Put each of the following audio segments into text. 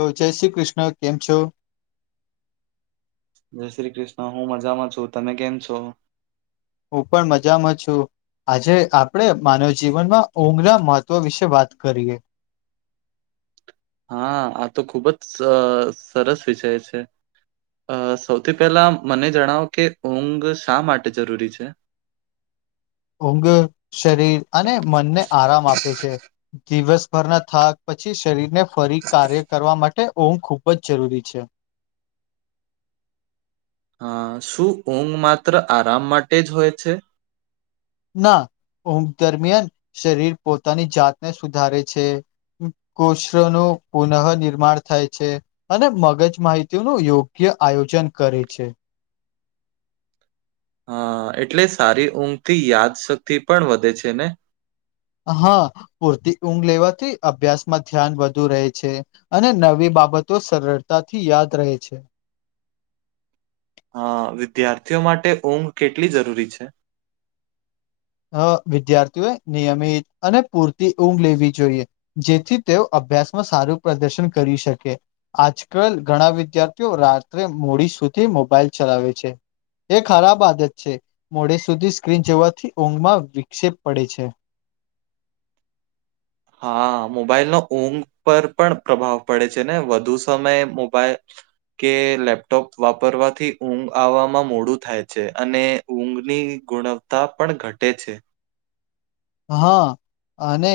લો જય શ્રી કૃષ્ણ. કેમ છો? જય શ્રી કૃષ્ણ. હું મજામાં છું. તમે કેમ છો? હું પણ મજામાં છું. આજે આપણેે માનવ જીવનમાં ઊંઘના મહત્વ વિશે વાત કરીએ. હા આ તો ખુબ જ સ સરસ વિષય છે. અ સૌથી પહેલા મને જણાવો કે ઊંઘ શા માટે જરૂરી છે? ઊંઘ શરીર અને મનને આરામ આપે છે. દિવસભરના થાક પછી શરીરને ફરી કાર્ય કરવા માટે ઊંઘ ખુબ જ જરૂરી છે. હા શું ઊંઘ માત્ર આરામ માટે જ હોય છે? ના ઊંઘ દરમિયાન શરીર પોતાની જાતને સુધારે છે. કોષનું પુનઃ નિર્માણ થાય છે. અને મગજ માહિતીનું યોગ્ય આયોજન કરે છે. હા એટલે સારી ઊંઘથી યાદશક્તિ પણ વધે છે ને? હા પૂરતી ઊંઘ લેવાથી અભ્યાસમાં ધ્યાન વધુ રહે છે. અને નવી બાબતો સરળતાથી યાદ રહે છે. હા વિદ્યાર્થીઓ માટે ઊંઘ કેટલી જરૂરી છે? અહ વિદ્યાર્થીઓએ નિયમિત અને પૂરતી ઊંઘ લેવી જોઈએ. જેથી તેઓ અભ્યાસમાં સારું પ્રદર્શન કરી શકે. આજકાલ ઘણા વિદ્યાર્થીઓ રાત્રે મોડી સુધી મોબાઈલ ચલાવે છે. એ ખરાબ આદત છે. મોડે સુધી સ્ક્રીન જોવાથી ઊંઘમાં વિક્ષેપ પડે છે. હા, મોબાઈલનો ઊંઘ પર પણ પ્રભાવ પડે છે ને વધુ સમયે મોબાઈલ કે લેપટોપ વાપરવાથી ઊંઘ આવામાં મોડું થાય છે અને ઊંઘની ગુણવત્તા પણ ઘટે છે. હા અને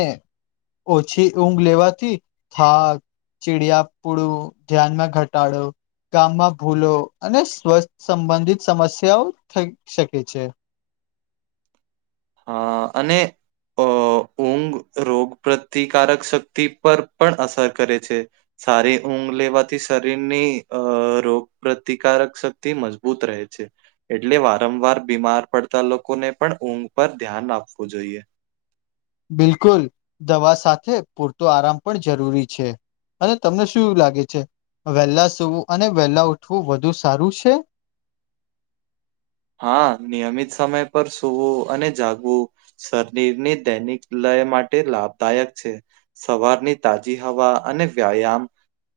ઓછી ઊંઘ લેવાથી થાક ચિડિયા પુડું ધ્યાનમાં ઘટાડો ગામમાં ભૂલો અને સ્વસ્થ સંબંધિત સમસ્યાઓ થઈ શકે છે. હા અને અહ ઊંઘ રોગ પ્રતિકારક શક્તિ પર પણ અસર કરે છે. સારી ઊંઘ લેવાથી શરીરની અહ રોગ પપ્રતિકારક શક્તિ મજબૂત રહે છે. એટલે વારંવાર બીમાર પડતા લોકોને પણ ઊંઘ પર ધ્યાન આપવું જોઈએ. બિલકુલ દવા સાથે પૂરતો આરામ પણ જરૂરી છે. અને તમને શું લાગે છે વેહેલા સૂવું અને વેલા ઉઠવું વધુ સારું છે? હા, નિયમિત સમય પર સુવું અને જાગવું શરીરની દૈનિક લય માટે લાભદાયક છે. સવારની તાજી હવા અને વ્યાયામ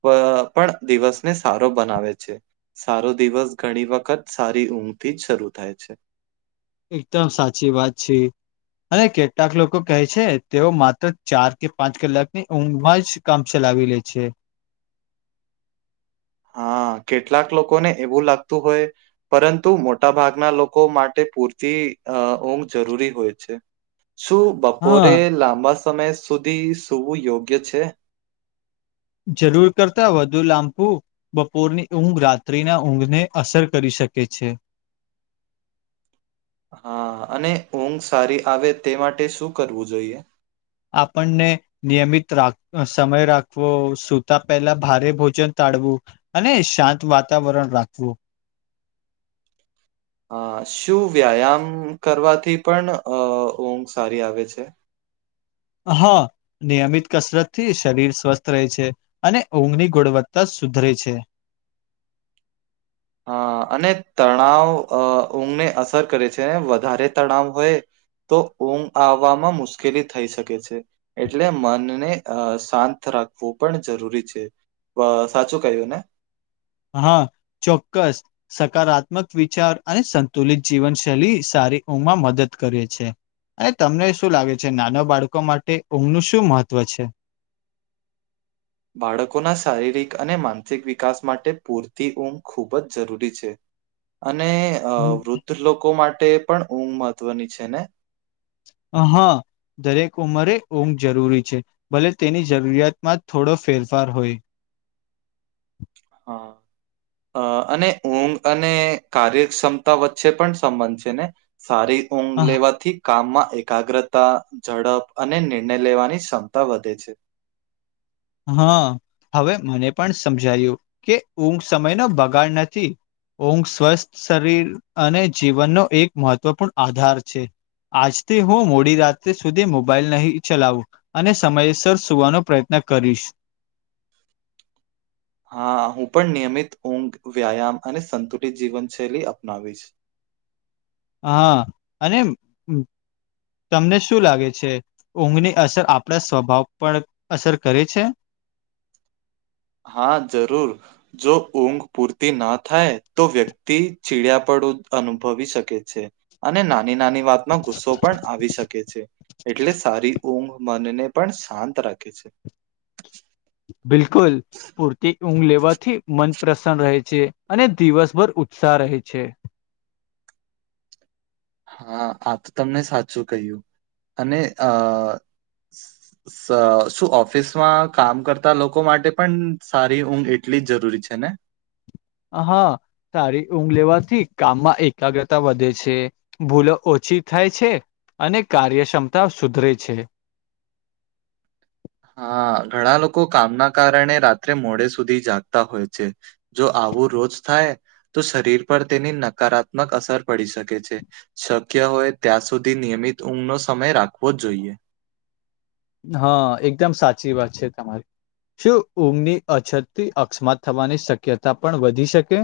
પ અહ પણ દિવસને સારો બનાવે છે. સારો દિવસ ઘણી વખત સારી ઊંઘથી જ શરૂ થાય છે. એકદમ સાચી વાત છે. અને કેટલાક લોકો કહે તેઓ માત્ર ચાર કે પાંચ કલાકની ઊંઘમાં જ કામ ચલાવી લે છે. હા, કેટલાક લોકો ને એવું લાગતું હોય પરંતુ મોટા ભાગના લોકો માટે પૂરતી અહ ઊંઘ જરૂરી હોય છે. શું હા બપોરે લાંબા સમય સુધી સુવું યોગ્ય છે? જરૂર કરતા વધુ લાંપુ બપોરની ઊંઘ રાત્રિના ઊંઘને અસર કરી શકે છે. હા અને ઊંઘ સારી આવે તે માટે શું કરવું જોઈએ? આપણને નિયમિત રાખ સમય રાખવો સુતા પહેલા ભારે ભોજન તાડવું અને શાંત વાતાવરણ રાખવું. હા શું વ્યાયામ કરવાથી પણ અહ ઊંઘ સારી આવે છે? હા. નિયમિત કસરતથી શરીર સ્વસ્થ રહે છે અને ઊંઘની ગુણવત્તા સુધરે છે. હા અને તણાવ અહ ઊંઘને અસર કરે છે વધારે તણાવ હોય તો ઊંઘ આવવામાં મુશ્કેલી થઈ શકે છે. એટલે મનને અહ શાંત રાખવું પણ જરૂરી છે. પહ્ સાચું કયું ને? હા ચોક્કસ. સકારાત્મક વિચાર અને સંતુલિત જીવનશૈલી સારી ઊંમમાં મદદ કરે છે. અને તમને શું લાગે છે નાના બાળકો માટે ઊંઘનું શું મહત્વ છે? બાળકોના શારીરિક અને માનસિક વિકાસ માટે પૂરતી ઊંઘ ખૂબ જ જરૂરી છે. અને અહ હમ. વૃદ્ધ લોકો માટે પણ ઊંઘ મહત્વની છે ને? અહા. દરેક ઉંમરે ઊંઘ જરૂરી છે. ભલે તેની જરૂરિયાતમાં જ થોડો ફેરફાર હોય. હા. અહ અને ઊંઘ અને કાર્યક્ષમતા વચ્ચે પણ સંબંધ છે ને? સારી ઊંઘ આહ, લેવાથી કામમાં એકાગ્રતા, ઝડપ અને નિર્ણય લેવાની ક્ષમતા વધે છે. હા. હવે મને પણ સમજાયું કે ઊંઘ સમયનો બગાડ નથી. ઊંઘ સ્વસ્થ શરીર અને જીવનનો એક મહત્વપૂર્ણ આધાર છે. આજથી હું મોડી રાત્રે સુધી મોબાઈલ નહીં ચલાવું. અને સમયસર સુવાનો પ્રયત્ન કરીશ. હા હું પણ નિયમિત ઊંઘ, વ્યાયામ અને સંતુલિત જીવનશૈલી અપનાવીશ. હા. અને તમને શું લાગે છે, ઊંઘની અસર આપણા સ્વભાવ પર અસર કરે છે? હા જરૂર. જો ઊંઘ પૂરતી ન થાય તો વ્યક્તિ ચીડીયાપડું અનુભવી શકે છે. અને નાની-નાની વાતમાં ગુસ્સો પણ આવી શક કે છે. એટલે સારી ઊંઘ મનને પણ શાંત રાખે છે. બિલકુલ. પૂરતી ઊંઘ લેવાથી મન પ્રસન્ન રહે છે, અને દિવસભર ઉત્સાહ રહે છે. હા. આ તો તમને સાચું કહ્યું. અને અહ સ શું ઓફિસમાં કામ કરતા લોકો માટે પણ સારી ઊંઘ એટલી જ જરૂરી છે ને? હા. સારી ઊંઘ લેવાથી કામમાં એકાગ્રતા વધે છે. ભૂલો ઓછી થાય છે, અને કાર્યક્ષમતા સુધરે છે. હા. ઘણા લોકો કામના કારણે રાત્રે મોડે સુધી જાગતા હોય છે. જો આવું રોજ થાય તો શરીર પર તેની નકારાત્મક અસર પડી શકે છે. શક્ય હોય ત્યાં સુધી નિયમિત ઊંઘનો સમય રાખવો જ જોઈએ. હા એકદમ સાચી વાત છે તમારી. શું ઊંઘની અછતથી અકસ્માત થવાની શક્યતા પણ વધી શકે?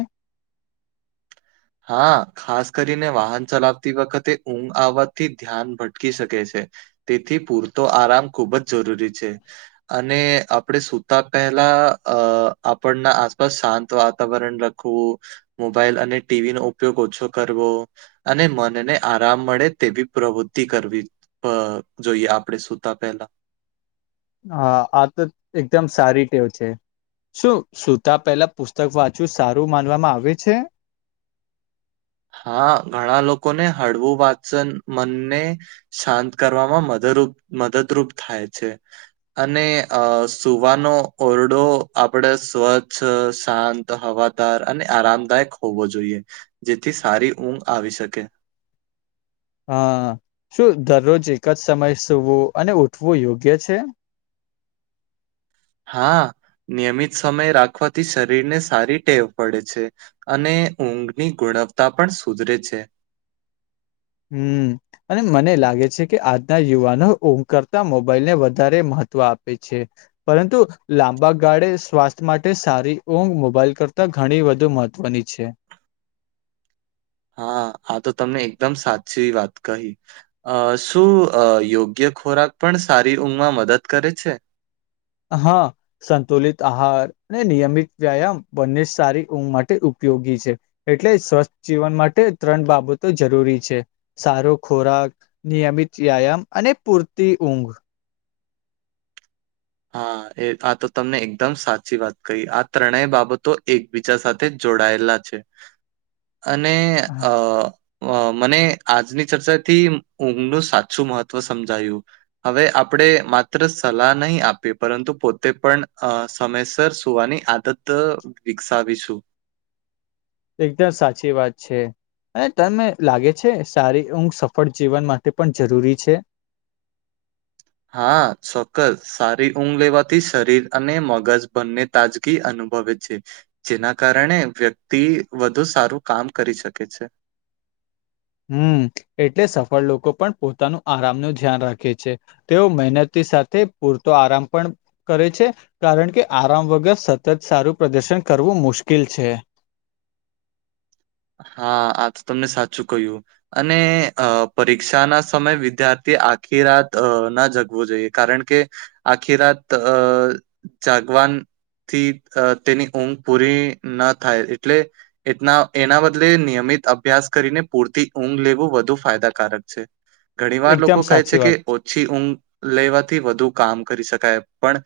હા. ખાસ કરીને વાહન ચલાવતી વખતે ઊંઘ આવવાથી ધ્યાન ભટકી શકે છે. તેથી પૂરતો આરામ ખૂબ જ જરૂરી છે. અને આપણેે સુતા પહેલા અહ આપણના આસપાસ શાંત વાતાવરણ રાખ ખવું, મોબાઈલ અને ટી વી નો ઉપયોગ ઓછો કરવો. અને મનને આરામ મળે તેવી પ્રવૃત્તિ કરવી. અહ જોઈએ આપણેે સુતા પહેલા. હા. આ તો એકદમ સારી ટેવ છે. શું સુતા પહેલા પુસ્તક વાંચું સારું માનવામાં આવે છે? હા. ઘણા લોકો ને હળવું વાંચન મનને શાંત કરવામાં મદરૂપ મદદરૂપ થાય છે. અને અહ સુવાનો ઓરડો આપડે સ્વચ્છ, શાંત ત, હવાદાર અને આરામદાયક હોવો જોઈએ. જેથી સારી ઊંઘ આવી શકે. હા. શું દરરોજ એક જ સમયે સૂવું અને ઉઠવું યોગ્ય છે? હા. નિયમિત સમય રાખવાથી શરીર ને સારી ટેવ પડે છે. અને ઊંઘની ગુણવતા પણ સુધરે છે. હમ્મ. અને મને લાગે છે કે આજના યુવાનો ઊંઘ કરતા મોબાઈલ ને વધારે મહત્વ આપે છે. પરંતુ લાંબા ગાળે સ્વાસ્થ્ય માટે સારી ઊંઘ મોબાઈલ કરતા ઘણી વધુ મહત્વ મહત્વની છે. હા, આ તો તમને એકદમ સાચી વાત કહી! અ શું યોગ્ય ખોરાક પણ સારી ઊંઘમાં મદદ કરે છે. હા, સંતુલિત આહાર અને નિયમિત વ્યાયામ બંને સારી ઊંઘ માટે ઉપયોગી છે. એટલે સ્વસ્થ જીવન માટે ત્રણ બાબતો જરૂરી છે. સારો ખોરાક નિયમિત વ્યાયામ અને પૂરતી ઊંઘ હા, એ આ તો તમને એકદમ સાચી વાત કહી આ ત્રણેય બાબતો એક બીજા સાથે જોડાયેલા છે અને અ અ મને આજની ચર્ચાથી ઊંઘનું સાચું મહત્વ સમજાયું. હવે આપણેે માત્ર સલાહ નહીં આપ પરંતુ પોતે પણ અ સમયસર સુવાની આદત વિકસાવીશું એકદમ સાચી વાત છે. અને તમે લાગે છે સારી ઊંઘ સફળ જીવન માટે પણ જરૂરી છે. હા, ચોક્કસ સારી ઊંઘ લેવાથી શરીર અને મગજ બંને તાજગી અનુભવે છે. જેના કારણે વ્યક્તિ વધુ સારું કામ કરી શકે છે. હમ, એટલે સફળ લોકો પણ પોતાનું આરામનું ધ્યાન રાખે છે. તેઓ મહેનત સાથે પૂરતો આરામ પણ કરે છે. કારણ કે આરામ વગર સતત સારું પ્રદર્શન કરવું મુશ્કેલ છે. હા, આ તો તમને સાચું કહ્યું. અને અ પરીક્ષા ના સમયે વિદ્યાર્થી આખી રાત ના જગવું જોઈએ કારણ કે આખીરાત અ જાગવાન. થીથ તેની ઊંઘ પૂરી ન થાય એટલે એટના. એના બદલે નિયમિત અભ્યાસ કરીને પૂરતી ઊંગ લેવું વધુ ફાયદાકારક છે. ઘણી વાર લોકો એકદમ કહે છે સાચી કે વાત ઓછી ઊંગ લેવાથી વધુ કામ કરી શકાય પણ.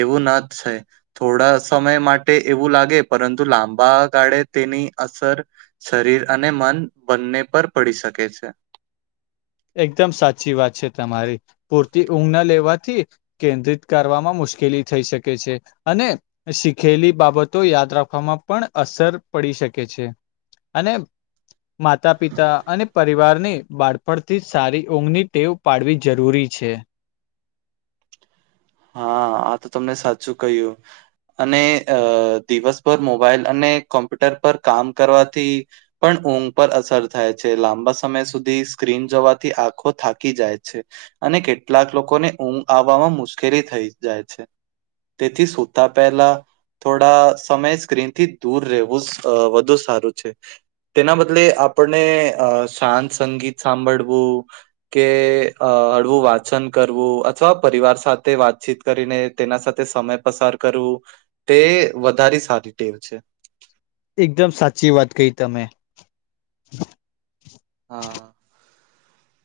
એવું ન થાય થોડા સમય માટે એવું લાગે પરંતુ લાંબા ગાળે તેની. અસર શરીર અને મન બન્ને પર પળી શકે છે. એકધમ સાચી વાત છે તમારી પૂરતી ઊંધ ના લેવાથી. કેન્દ્રીત કરવામાં મુશ્કેલી થઈ શકે છે અને. શીખેલી બાબતો યાદ રાખવામાં પણ અસર પળી શકે છે. અને માતા પિતા અને પરિવારની બાળ. પળથી સારી ઊંઘની ટેવ પાળવી જરૂરી છે. હાં આ તો તમને સાચું કયુ. અને અ દિવસભર મોબાઈલ અને કોમ્પ્યુટર પર કામ કરવાથી. પણ ઊંઘ પર અસર થાય છે લાંબા સમય સુધી સ્ક્રીન જોવાથી આંખો થાકી જાય છે. અને કેટલાક લોકોને ઊંઘ આવવામાં મુશ્કેલી થઈ જા છે. તેથી સુતા પેલા. થોળા સમય સ્ક્રીન થી દૂર રહેવું સઅ વધુ સારું છે. તેના બદલે આપને અ શાંત સંગીત સાંબળવું. કે અ હળવું વાછન કરવું અથવા પરિવાર સાથે. વાતચીત કરીને તેના સાથે સમય પસાર કરુ. તે વધારી સારી ટેવ છે. એકદમ સાચી વાત કઇ તમે હાં.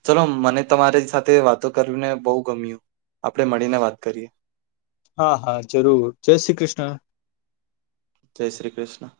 ચલો મને તમારી સાથે વાતો કરીને બઉ ગમ્યું આપળે મળીને વાત કરીએ. હા હા જરૂર જય શ્રી કિષ્ના. જય શ્રી ક્રિષ્ના.